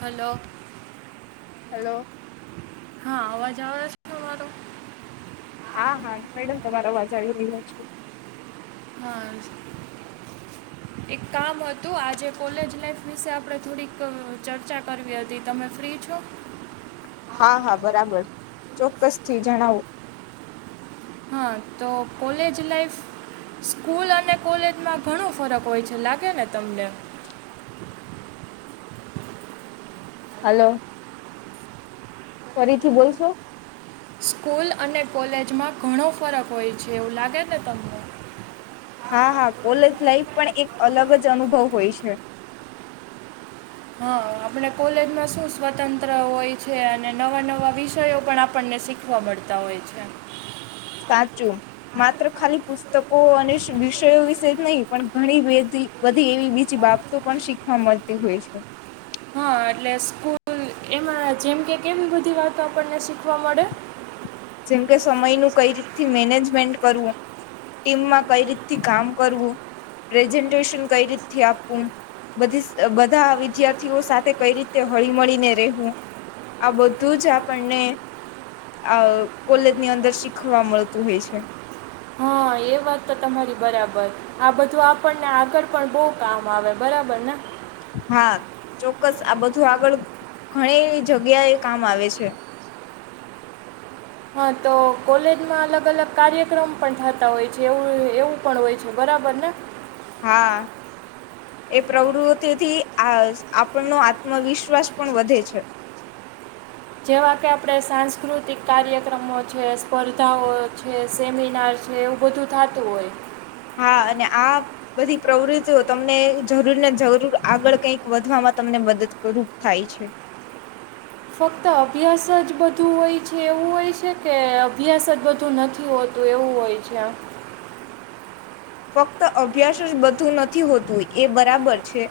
Hello. Hello. હા અવાજ આવે છે, મારો? હા, હા, મેડમ તમારો અવાજ આવી રહ્યો છે. હા, એક કામ હતું. આજે કોલેજ લાઈફ વિશે આપડે થોડીક ચર્ચા કરવી હતી, તમે ફ્રી છો? હા હા બરાબર, ચોક્કસ થી જણાવો. હા તો કોલેજ લાઈફ સ્કૂલ અને કોલેજમાં ઘણું ફરક હોય છે લાગે ને તમને? હલો, ફરીથી બોલશો? સ્કૂલ અને કોલેજમાં ઘણો ફરક હોય છે એવું લાગે ને તમને? હા હા કોલેજ લાાઈફ પણ એક અલગ જ અનુભવ હોય છે. હ, આપણે કોલેજમાં શું સ્વતંત્ર હોય છે, અને નવા નવા વિષયો પણ આપણને શીખવા મળતા હોય છે. હાચુ, માત્ર ખાલી પુસ્તકો અને વિષયો વિશે જ નઈ પણ ઘણી બેધી બધી એવી બીજી બાબતો પણ શીખવા મળતી હોય છે. હા એટલે સ્કૂલ એમાં જેમ કે કેમ બધી વાતો આપણને શીખ વા મડે. જેમકે સમયનું કઈ રીતથી મેનેજમેન્ટ કરવું, ટીમમાં કઈ રીતથી કામ કરવું, પ્રેઝન્ટેશન કઈ રીતથી આપવું, બધી સ બધા વિદ્યાર્થીઓ સાથે કઈ રીતે હળી મળીને રહેવું, આ બધું જ આપણને અ કોલેજની અંદર શીખવા મલતું હોય છે. હા એ વાત તો તમારી બરાબર, આ બધું આપણને આગળ પણ બઉ કામ આવે બરાબર ને? હા ચોક્કસ આ બધું આગળ ઘણી જગ્યાએ કામ આવે છે. હા તો કોલેજમાં અલગ અલગ કાર્યક્રમ પણ થતા હોય છે એવું એવું પણ હોય છે બરાબર ને? હા, એ પ્રવૃતિથી આજ આપણનો આત્મવિશ્વાસ પણ વધે છે. જેવા કે આપણે સાંસ્કૃતિક કાર્યક્રમો છે, સ્પર્ધાઓ છે, સેમિનાર છે એવું બધું થાતું હોય. હા અને આ બધી પ્રવૃતિઓ તમને જરૂર ને જરૂર આગળ કઈક વધવામાં તમને મદકરૂપ થાય છે. ફક્ત અભ્યાસ જ બધું હોય છે એવું હોય છે કે અભ્યાસ જ બધું નથી હોતું એવું હોય છે? ફક્ત અભ્યાસ જ બધું નથી હોતું એ બરાબર છે,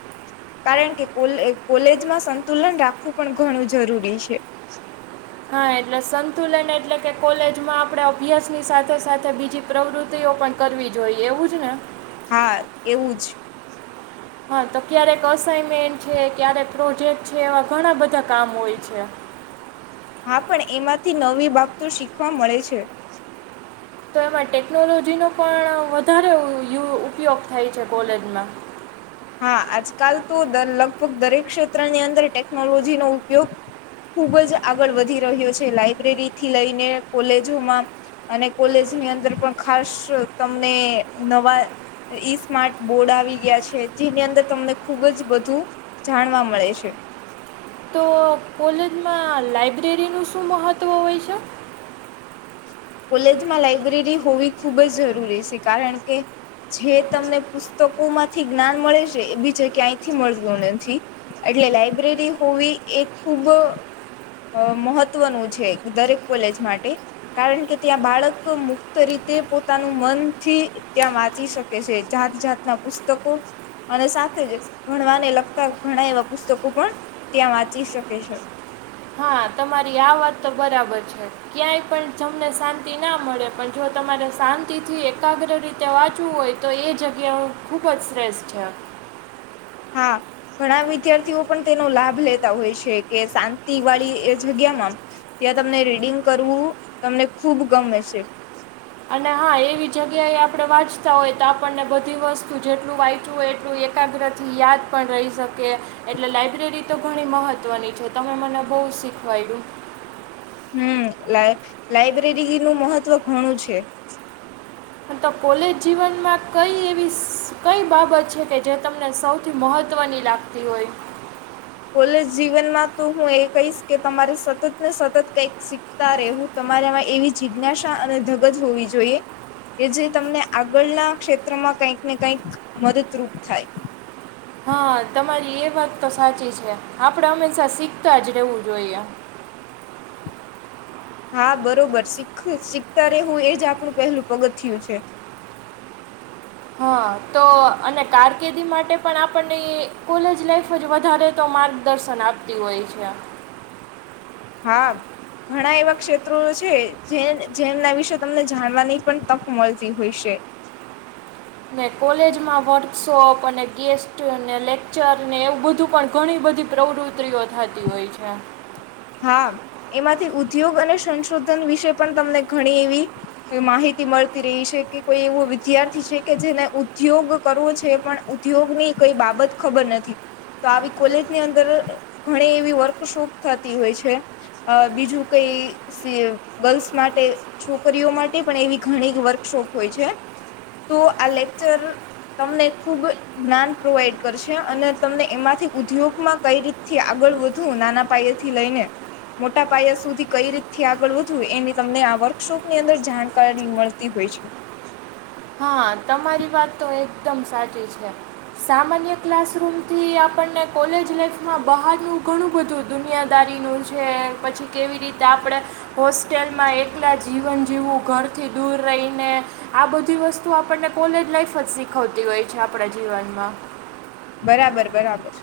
કારણ કે કોલે કોલેજમાં સંતુલન રાખવું પણ ઘણું જરૂરી છે. હા એટલે સંતુલન એટલે કે કોલેજમાં આપણે અભ્યાસ ની સાથે સાથે બીજી પ્રવૃતિઓ પણ કરવી જોઈએ એવું જ ને? હા એવું જ. હા તો ક્યારેક અસાઈનમેન્ટ છે, ક્યારેક પ્રોજેક્ટ છે, એવા ઘણા બધા કામ હોય છે. હા પણ એમાંથી નવી બાબતો શીખવા મળે છે. તો એમાં ટેકનોલોજીનો પણ વધારે ઉ યુ ઉપયોગ થાય છે કોલેજમાં. હા આજકાલ તો દર લગભગ દરેક ક્ષેત્રની અંદર ટેકનોલો જીનો ઉપયોગ ખૂબ જ આગળ વધી રહ્યો છે, લાઈબ્રેરી થી લઈને કોલેજોમાં અને કોલેજની અંદર પણ ખાસ તમને નવા ઈ સ્માર્ટ બોર્ડ આવી ગયા છે. જેની અંદર તમને ખુબ જ બધું જાણવા મળે છે. તો કોલેજમાં લાઈબ્રેરીનું શું મહત્વ હોય છે? કોલેજમાં લાઈબ્રેરી હોવી ખૂબ જ જરૂરી છે કારણ કે જે તમને પુસ્તકોમાંથી જ્ઞાન મળે છે એ બી જ ક્યા. મળ નથી એટલે લાયબ્રેરી હોવી એક ખૂબ. મહત્વનું છે, દરેક કોલેજ માટે કારણ કે ત્યાં બાળક મુક્ત રીતે પોતાનું મનથી ત્યાં વાંચી શકે છે, જાત જાતના પુસ્તકો અને સાથે જ ભણવાને લગતા ઘણા એવા પુસ્તકો પણ ત્યાં વાંચી શકે છે. હા તમારી આ વાત તો બરાબર છે ક્યાંય પણ તમને શાંતિ ના મળે પણ જો તમારે શાંતિથી એકાગ્ર રીતે વાંચવું હોય તો એ જગ્યા હું ખુબ જ શ્રેષ્ઠ છે હા ઘણા વિદ્યાર્થીઓ પણ તેનો લાભ લેતા હોય છે કે શાંતિ વાળી એ જગ્યામાં ત્યાં તમને રીડિંગ કરવું તમને ખૂબ ગમે છે અને હા એવી જગ્યાએ આપણે વાંચતા હોય તો આપણને બધી વસ્તુ જેટલું વાંચવું હોય એટલું એકાગ્ર થી યાદ પણ રહી શકે એટલે લાઈબ્રેરી તો ઘણી મહત્વની છે તમે મને બહુ શીખવાયું હમ્મ, લાઈ લાઈબ્રેરીનું મહત્ત્વ ઘણું છે. પણ તો કોલેજ જીવનમાં કઈ એવી સ કઈ બાબત છે કે જે તમને સૌથી મહત્ત્વની લાગતી હોય? કોલેજ જીવનમાં તો હું એ કહીશ કે તમારે સતત ને સતત કઈક શીખતા રહેવું, તમારેમાં એવી જિજ્ઞાસા અને ધગજ હોવી જોઈએ, કે જે તમને આગળના ક્ષેત્રમાં કઈક ને કઈક મદદરૂપ થાય. હ, તમારી એ વાત તો સાચી છે, આપડે હંમેશા શીખતા જ રહેવું જોઈએ. હા બરોબર શીખવું શીખતા રહેવું એજ આપણું પહેલું પગ થું છે. હા તો અને કારકિર્દી માટે પણ આપણને કોલેજ લાઈફ જ વધારે તો માર્ગદર્શન આપતી હોય છે. હા ઘણા એવા ક્ષેત્રો હોય છે, જે જેમના વિશે તમને જાણવાની પણ તક મળતી હોય શે. શોપ, અને ગેસ્ટ, અને લેક્ચરને એવું બધું પણ ઘણી બધી પ્રવૃત્રિઓ થાતી હોય છે. હા એમાંથી ઉદ્યોગ અને સંશોધન વિશે પણ તમને ઘણી એવી માહિતી મળતી રહી છે કે કોઈ એવો વિદ્યાર્થી છે કે જેને ઉદ્યોગ કરવો છે, પણ ઉદ્યોગની કઈ બાબત ખબર નથી તો આવી કોલેજની અંદર ઘણી કે વર્કશોપ થ તી હોય છે, આ બીજું કઈ સી ગર્લ્સ માટે, છોકરીઓ માટે પણ એવી ઘણી વર્કશોપ હોય છે, તો આ લેક્ચર તમને ખુબ જ્ઞાન પ્રોવાઈડ કરશે અને તમને એમાંથી ઉદ્યોગમાં કઈ રીતથી આગળ વધુ નાના પાયે થી લઈને, મોટા પાયા સુધી કઈ રીતથી આગળ વધવું એની તમને આ વર્કશોપની અંદર જાણકારી મળતી હોય છે. હ તમારી વાત તો એકદમ સાચી છે, સામાન્ય ક્લાસરૂમથી આપણને કોલેજ લાાઈફમાં બહારનું ઘણું બધું દુનિયાદારીનું છે, પછી કેવી રીતે આપણે હોસ્ટેલમાં એકલા જીવન જીવવું ઘરથી દૂર રહીને આ બધી વસ તું આપણને કોલેજ લાઈફ જ શીખવતી હોય છે આપણા જીવનમાં. બરાબર બરાબર.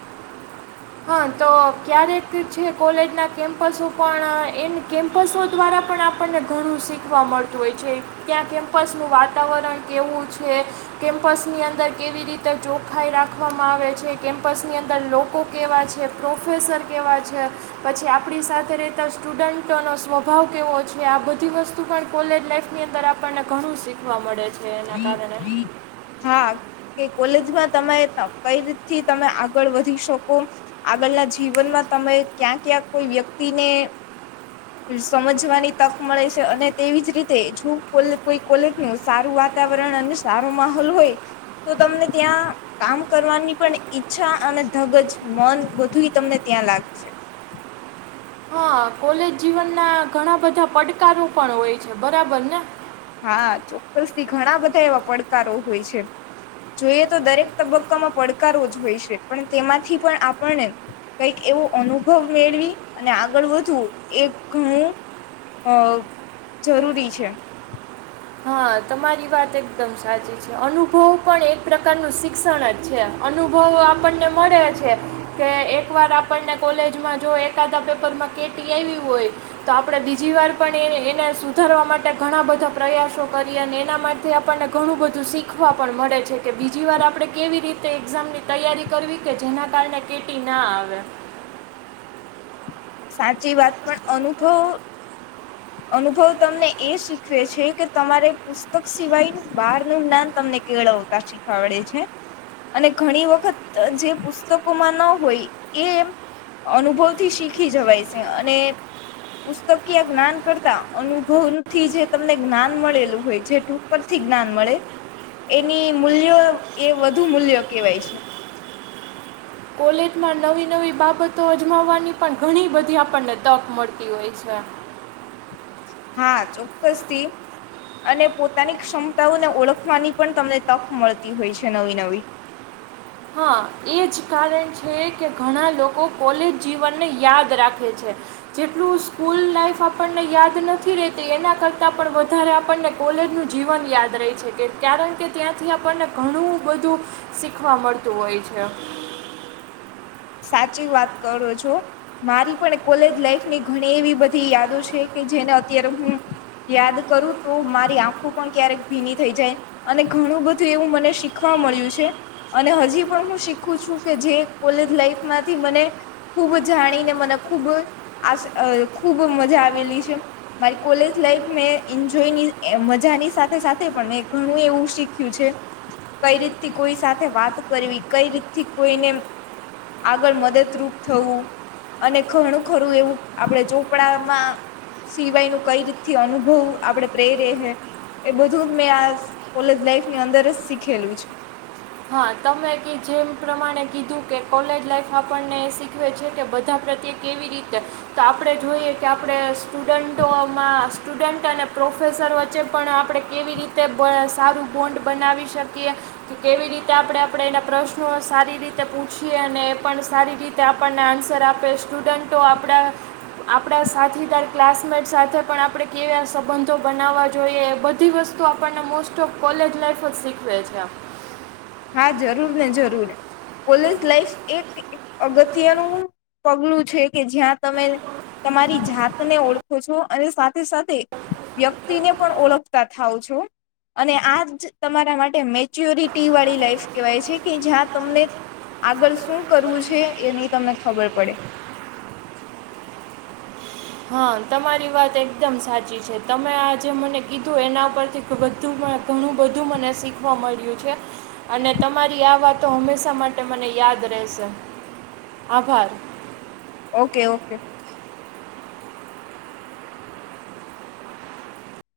હા તો ક્યારેક છે, કોલેજના કેમ્પસો પણ એને કેમ્પસો દ્વારા પણ આપણને ઘણું શીખવા મળતું હોય છે, ત્યાં કેમ્પસ નું વાતાવરણ કેવું છે, કેમ્પસ ની અંદર કેવી રીતે ચોખાઈ રાખવામાં આવે છે, કેમ્પસ ની અંદર લોકો કેવા છે, પ્રોફેસર કેવા છે, પછી આપણી સાથે રહેતા સ્ટુડન્ટોનો સ્વભાવ કેવો છે, આ બધી વસ્તુ પણ કોલેજ લાઈફની અંદર આપણને ઘણું શીખવા મળે છે. એના કારણે [unintelligible] હા કે કોલેજમાં તમારે કઈ રીતથી તમે આગળ વધી શકો આગળના જીવનમાં તમે ક્યાં ક્યાં કોઈ વ્યક્તિને સમજવાની તક મળે છે, અને તેવી જ રીતે જો કો કોઈ કોલેજનું સારું વાતાવરણ અને સારો માહોલ હોય તો તમને ત્યાં કામ કરવાની પણ ઈચ્છા અને ધગજ મન બધું તમને ત્યાં લાગશે. હા કોલેજ જીવન ના ઘણા બધા પડકારો પણ હોય છે, બરાબર ને? હા ચોક્કસથી ઘણા બધા એવા પડકારો હોય છે, જોઈએ તો દરેક તબક્કામાં પડકારો જ હોય છે, પણ તેમાંથી પણ આપણને કંઈક એવો અનુભવ મેળવી અને આગળ વધવું એ ઘણું આ જરૂરી છે. હા તમારી વાત એકદમ સાચી છે, અનુભવ પણ એક પ્રકારનું શિક્ષણ જ છે, અનુભવ આપણને મળે છે, કે એક વાર આપણને કોલેજમાં જો એકાદા પેપરમાં કેટી આઈવી હોય, તો આપણે બીજી વાર પણ એ એને સુધારવા માટે ઘણા બધા પ્રયાસો કરી અને એના માટે આપણને ઘણું બધું શીખવા પણ મળે છે, કે બીજી વાર આપણે કેવી રીતે એક્ઝામની તૈયારી કરવી કે જેના કારણે કેટી ના આવે. સાચી વાત પણ અનુભવ અનુભવ તમને એ શીખવે છે, કે તમારે પુસ્તક સિવાય બહાર નું જ્ઞાન તમને કેળવતા શીખવાડે છે, અને ઘણી વખત જે પુસ્તકોમાં ન હોય એ અનુભવ થી શીખ ખી જવાય છે, અને પુસ્તકીય જ્ઞાન કરતા અનુભવથી જે તમને જ્ઞાન મળેલું હોય જે [unintelligible] પર થી જ્ઞાન મળે એની મૂલ્યો એ વધુ મૂલ્યો કેહેવાય છે. કોલેજમાં નવી નવી બાબતો અજમાવવાની પણ ઘણી બધી આપણને તક મળતી હોય છે. હા ચોક્કસથી અને પોતાની ક્ષમતાઓને ઓળખવાની પણ તમને તક મળતી હોય છે, નવી નવી. હા એજ કારણ છે, કે ઘણા લોકો કોલેજ જીવનને યાદ રાખે છે, જેટલું સ્કૂલ લાઈફ આપણને યાદ નથી રેતી એના કરતા પણ વધારે આપણને કોલેજનું જીવન યાદ રે છે, કે કારણ કે ત્યાંથી આપણને ઘણું બધું શીખવા મળતું તું હોય છે. સાચી વાત કરો છો. મારી પણ કોલેજ લાઈફ ની ઘણી એવી બધી યાદો છે, કે જેને અત્યારે હું યાદ કરું તો મારી આંખું પણ ક્યારેક ભીની થઈ જાય અને ઘણું બધું એવું મને શીખવા મળ્યું છે, અને હજી પણ હું શીખું છું, કે જે કોલે લાઈફ માંથી મને ખૂબ જાણીને મને ખૂબ આશા આ ખૂબ મજા આવેલી છે, મારી કોલેજ લાઈફ મેં એન્જોયની મજાની સાથે સાથે પણ મેં ઘણું એવું શીખ્યું છે, કઈ રીત થી કોઈ સાથે વાત કરવી કઈ રીતથી કોઈને આગળ મદદરૂપ થવું અને ઘણું ખરું એવું આપણે ચોપડામાં સિવાયનું કઈ રીતથી અનુભવું આપણે પ્રેરે હે એ બધું મેં આ કોલેજ લાઈફની અંદર જ શીખેલું છું. હા તમે કે જેમ પ્રમાણે કીધું કે કોલેજ લાઈફ માં પણ આપણને શીખવે છે, કે બધા પ્રત્યે કેવી રીતે તો આપડે જોઈએ કે આપડે સ્ટુડન્ટોમાં સ્ટુડન્ટ અને પ્રોફેસર વચ્ચે પણ આપણે કેવી રીતે સારું બોન્ડ બનાવી શકીએ કે છે કેવી રીતે ત્યાં આપડે આપડે એના પ્રશ્નો સારી રીતે પૂછીએ અને એ પણ સારી રીતે આપણને આન્સર આપી સ્ટુડન્ટો આપડા આપડા સાથીદાર ક્લાસમેટ સાથે પણ આપણે કેવા સંબંધો બનાવવા જોઈએ એ બધી વસ્તુ આપણને મોસ્ટ ઓફ કોલેજ લાાઈફ જ શીખવે છે. હા જરૂર ને જરૂર કોલેજ લાઈફ એક અગત્યનું પગલું છે કે જ્યાં તમે તમારી જાતને ઓળખો છો અને સાથે સાથે વ્યક્તિને પણ ઓળખતા થાવ છો અને આજ તમારા માટે મેચ્યોરિટી વાળી લાઇફ કવાય છે. કે જ્યાં તમને આગળ શું કરવું છે? એની તમને ખબર પડે. હા તમારી વાત એકદમ સાચી છે. તમે આજે મને કીધું એના પરથી બધું ઘણું બધું મને શીખવા મળ્યું છે. અને તમારી આ વાત તો હંમેશા માટે મને યાદ રહેશે. આભાર. Okay okay.